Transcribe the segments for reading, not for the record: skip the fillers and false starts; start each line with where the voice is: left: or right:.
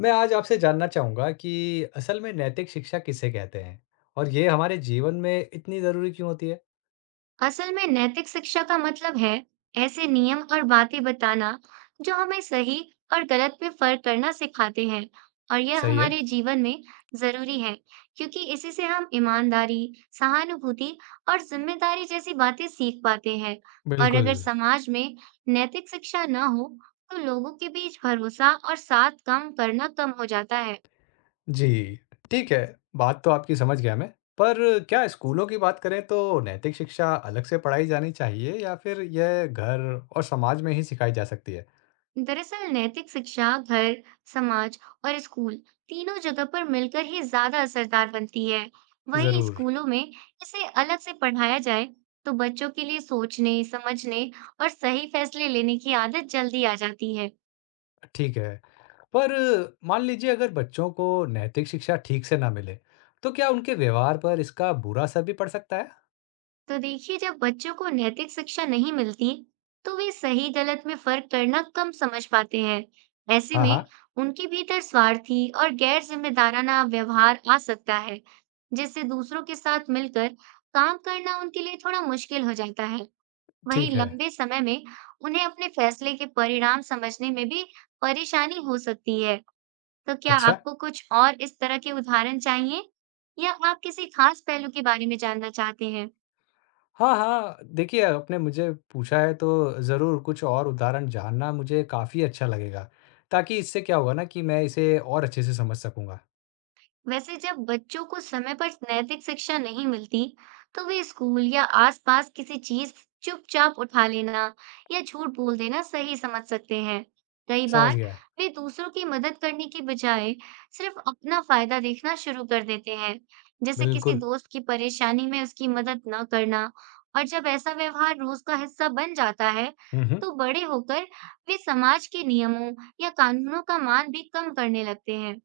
left: मैं आज आपसे जानना चाहूँगा कि असल में नैतिक शिक्षा किसे कहते हैं? और ये हमारे जीवन में इतनी ज़रूरी क्यों होती है?
right: असल में नैतिक शिक्षा का मतलब है ऐसे नियम और बातें बताना जो हमें सही और गलत में फर्क करना सिखाते हैं। और यह
left: सही है।
right: हमारे जीवन में जरूरी है, क्योंकि इसी से हम ईमानदारी, सहानुभूति और जिम्मेदारी जैसी बातें सीख पाते हैं। और
left: बिल्कुल।
right: अगर समाज में नैतिक शिक्षा न हो तो लोगों के बीच भरोसा और साथ काम करना कम हो जाता है।
left: जी, ठीक है, बात तो आपकी समझ गया मैं। पर क्या स्कूलों की बात करें तो नैतिक शिक्षा अलग से पढ़ाई जानी चाहिए या फिर यह घर और समाज में ही सिखाई जा सकती है?
right: दरअसल नैतिक शिक्षा घर, समाज और स्कूल, तीनों जगह पर मिलकर ही ज्यादा असरदार बनती है। वहीं
left: ज़रूर।
right: स्कूलों में इसे अलग से पढ़ाया जाए तो बच्चों के लिए सोचने, समझने और सही फैसले लेने की आदत जल्दी आ जाती है।
left: ठीक है। पर मान लीजिए अगर बच्चों को नैतिक शिक्षा ठीक से ना मिले, तो क्या उनके व्यवहार पर इसका बुरा असर भी पड़ सकता है?
right: तो देखिए, जब बच्चों को नैतिक शिक्षा नहीं मिलती तो वे सही गलत में फर्क करना कम समझ पाते हैं। ऐसे
left: हाँ,
right: में
left: हाँ,
right: उनके भीतर स्वार्थी और गैर जिम्मेदाराना व्यवहार आ सकता है, जिससे दूसरों के साथ मिलकर काम करना उनके लिए थोड़ा मुश्किल हो जाता है। वहीं
left: ठीक है।
right: लंबे समय में उन्हें अपने फैसले के परिणाम समझने में भी परेशानी हो सकती है। तो क्या
left: अच्छा।
right: आपको कुछ और इस तरह के उदाहरण चाहिए, या आप किसी खास पहलू के बारे में जानना चाहते हैं?
left: हाँ, हाँ। देखिए, आपने मुझे पूछा है तो ज़रूर कुछ और उदाहरण जानना मुझे काफ़ी अच्छा लगेगा, ताकि इससे क्या होगा ना कि मैं इसे और अच्छे से समझ सकूँगा।
right: वैसे जब बच्चों को समय पर नैतिक शिक्षा नहीं मिलती, तो वे स्कूल या आसपास किसी चीज चुपचाप उठा लेना या झूठ बोल देना सही समझ सकते हैं। कई
left: समझ
right: बार
left: गया, है,
right: वे दूसरों की मदद करने की बजाय सिर्फ अपना फायदा देखना शुरू कर देते हैं, जैसे किसी
left: बिल्कुल।
right: दोस्त की परेशानी में उसकी मदद न करना। और जब ऐसा व्यवहार रोज का हिस्सा बन जाता है,
left: हुँ, हुँ।
right: तो बड़े होकर वे समाज के नियमों या कानूनों का मान भी कम करने लगते हैं।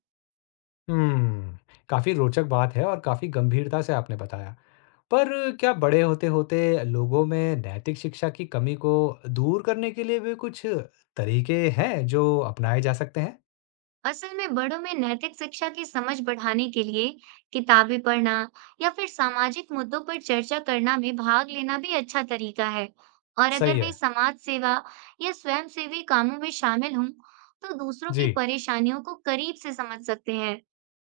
left: हुँ, काफ़ी रोचक बात है और काफ़ी गंभीरता से आपने बताया। पर क्या बड़े होते-होते लोगों में नैतिक शिक्षा की कमी को दूर करने के लिए भी कुछ तरीके हैं जो अपनाए जा सकते हैं?
right: असल में बड़ों में नैतिक शिक्षा की समझ बढ़ाने के लिए किताबें पढ़ना या फिर सामाजिक मुद्दों पर चर्चा करना में भाग लेना भी अच्छा तरीका है। और अगर
left: सही
right: वे
left: है।
right: समाज सेवा या स्वयंसेवी कामों में शामिल हों तो दूसरों की
left: जी।
right: परेशानियों को करीब से समझ सकते हैं।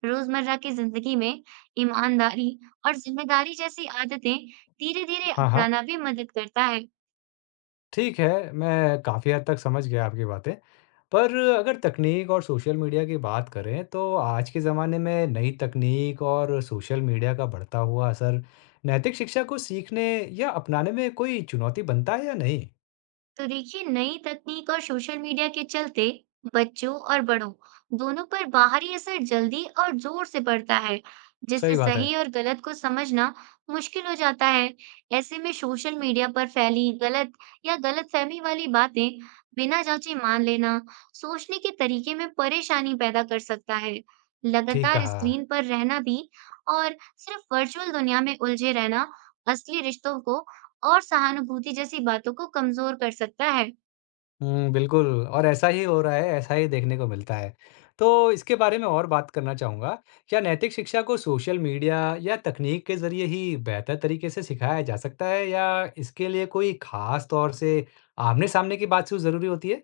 right: रोजमर्रा की जिंदगी में ईमानदारी और जिम्मेदारी जैसी आदतें धीरे धीरे
left: हाँ, हाँ।
right: अपनाना भी मदद करता है।
left: ठीक है, मैं काफ़ी हद तक समझ गया आपकी बातें। पर अगर तकनीक और सोशल मीडिया की बात करें तो आज के ज़माने में नई तकनीक और सोशल मीडिया का बढ़ता हुआ असर नैतिक शिक्षा को सीखने या अपनाने में कोई चुनौती बनता है या नहीं?
right: तो देखिए, नई तकनीक और सोशल मीडिया के चलते बच्चों और बड़ों, दोनों पर बाहरी असर जल्दी और जोर से पड़ता है, जिससे
left: सही बात है।
right: सही और गलत को समझना मुश्किल हो जाता है। ऐसे में सोशल मीडिया पर फैली गलत या गलतफहमी वाली बातें बिना जांचे मान लेना सोचने के तरीके में परेशानी पैदा कर सकता है।
left: ठीक
right: लगातार
left: कहा।
right: स्क्रीन पर रहना भी और सिर्फ वर्चुअल दुनिया में उलझे रहना असली रिश्तों को और सहानुभूति जैसी बातों को कमज़ोर कर सकता है।
left: हुँ, बिल्कुल और ऐसा ही हो रहा है, ऐसा ही देखने को मिलता है। तो इसके बारे में और बात करना चाहूँगा, क्या नैतिक शिक्षा को सोशल मीडिया या तकनीक के ज़रिए ही बेहतर तरीके से सिखाया जा सकता है या इसके लिए कोई ख़ास तौर से आमने-सामने की बातचीत ज़रूरी होती है?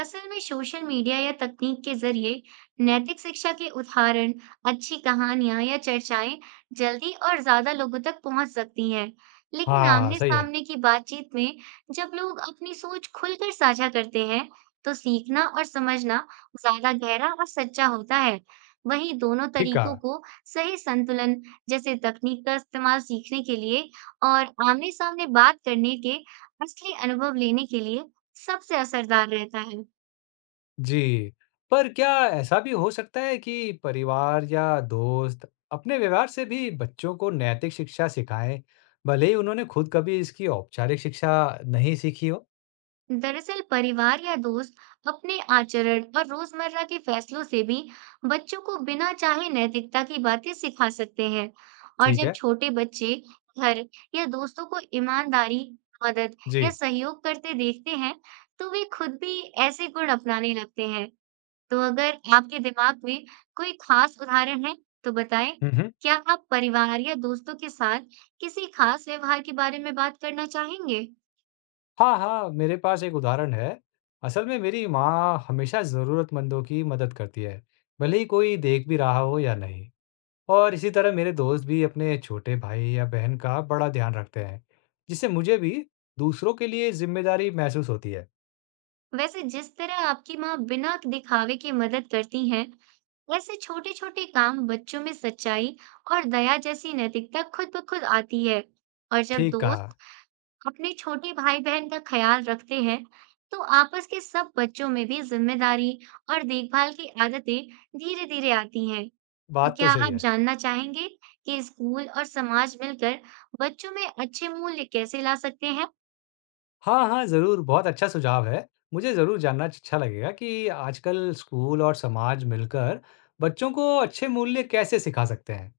right: असल में सोशल मीडिया या तकनीक के जरिए नैतिक शिक्षा के उदाहरण, अच्छी कहानियां या चर्चाएं जल्दी और ज्यादा लोगों तक पहुंच सकती हैं। लेकिन
left: हाँ,
right: आमने
left: सही है,
right: सामने की बातचीत में जब लोग अपनी सोच खुलकर साझा करते हैं, तो सीखना और समझना ज्यादा गहरा और सच्चा होता है। वहीं दोनों
left: ठीक
right: तरीकों
left: कहा।
right: को सही संतुलन, जैसे तकनीक का इस्तेमाल सीखने के लिए और आमने सामने बात करने के असली अनुभव लेने के लिए, सबसे असरदार रहता है।
left: जी, पर क्या ऐसा भी हो सकता है कि परिवार या दोस्त अपने व्यवहार से भी बच्चों को नैतिक शिक्षा सिखाएँ, भले ही उन्होंने खुद कभी इसकी औपचारिक शिक्षा नहीं सीखी हो?
right: दरअसल परिवार या दोस्त अपने आचरण और रोजमर्रा के फैसलों से भी बच्चों को बिना चाहे नैतिकता की बातें सिखा सकते हैं। और
left: ठीक
right: जब
left: है।
right: छोटे बच्चे घर या दोस्तों को ईमानदारी, मदद
left: जी।
right: या सहयोग करते देखते हैं तो वे खुद भी ऐसे गुण अपनाने लगते हैं। तो अगर आपके दिमाग में कोई खास उदाहरण है तो बताएं।
left: हुँ, हुँ।
right: क्या आप परिवार या दोस्तों के साथ किसी खास व्यवहार के बारे में बात करना चाहेंगे?
left: हाँ, हाँ, मेरे पास एक उदाहरण है। असल में मेरी माँ हमेशा ज़रूरतमंदों की मदद करती है, भले ही कोई देख भी रहा हो या नहीं। और इसी तरह मेरे दोस्त भी अपने छोटे भाई या बहन का बड़ा ध्यान रखते हैं, जिससे मुझे भी दूसरों के लिए ज़िम्मेदारी महसूस होती है।
right: वैसे जिस तरह आपकी माँ बिना दिखावे के मदद करती हैं, वैसे छोटे छोटे काम बच्चों में सच्चाई और दया जैसी नैतिकता खुद ब खुद आती है। और जब
left: ठीक कहा,
right: दोस्त अपने छोटे भाई बहन का ख्याल रखते हैं तो आपस के सब बच्चों में भी जिम्मेदारी और देखभाल की आदतें धीरे धीरे आती हैं। तो
left: बात तो
right: क्या
left: सही
right: आप
left: है।
right: जानना चाहेंगे कि स्कूल और समाज मिलकर बच्चों में अच्छे मूल्य कैसे ला सकते हैं?
left: हाँ, हाँ, ज़रूर, बहुत अच्छा सुझाव है। मुझे ज़रूर जानना अच्छा लगेगा कि आजकल स्कूल और समाज मिलकर बच्चों को अच्छे मूल्य कैसे सिखा सकते हैं।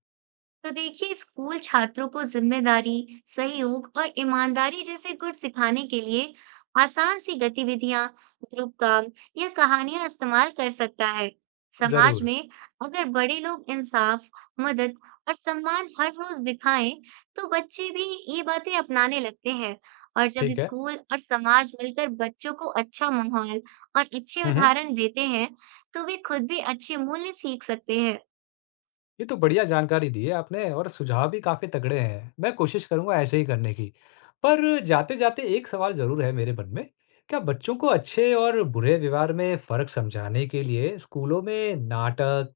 right: तो देखिए, स्कूल छात्रों को जिम्मेदारी, सहयोग और ईमानदारी जैसे गुण सिखाने के लिए आसान सी गतिविधियां, ग्रुप काम या कहानियां इस्तेमाल कर सकता है। समाज
left: ज़रूर।
right: में अगर बड़े लोग इंसाफ, मदद और सम्मान हर रोज दिखाएं, तो बच्चे भी ये बातें अपनाने लगते हैं। और जब
left: ठीक है।
right: स्कूल और समाज मिलकर बच्चों को अच्छा माहौल और अच्छे
left: हुँ, हुँ।
right: उदाहरण देते हैं, तो वे खुद भी अच्छे मूल्य सीख सकते हैं।
left: ये तो बढ़िया जानकारी दी है आपने और सुझाव भी काफ़ी तगड़े हैं। मैं कोशिश करूँगा ऐसे ही करने की। पर जाते-जाते एक सवाल ज़रूर है मेरे मन में, क्या बच्चों को अच्छे और बुरे व्यवहार में फ़र्क समझाने के लिए स्कूलों में नाटक,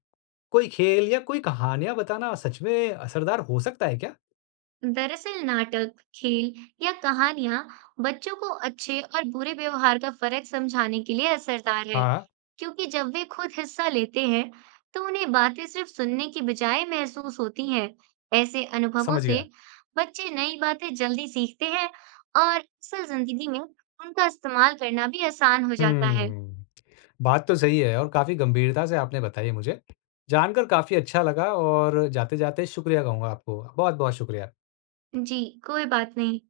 left: कोई खेल या कोई कहानियाँ बताना सच में असरदार हो सकता है क्या?
right: दरअसल नाटक, खेल या कहानियां बच्चों को अच्छे और बुरे व्यवहार का फर्क समझाने के लिए असरदार है,
left: हाँ,
right: क्योंकि जब वे खुद हिस्सा लेते हैं, तो उन्हें बातें सिर्फ सुनने की बजाय महसूस होती हैं। ऐसे अनुभवों
left: समझ
right: से
left: गया।
right: बच्चे नई बातें जल्दी सीखते हैं और असल जिंदगी में उनका इस्तेमाल करना भी आसान हो जाता है।
left: हम्म, बात तो सही है और काफ़ी गंभीरता से आपने बताई है मुझे। जानकर काफ़ी अच्छा लगा और जाते-जाते शुक्रिया कहूँगा आपको। बहुत-बहुत शुक्रिया।
right: जी, कोई बात नहीं।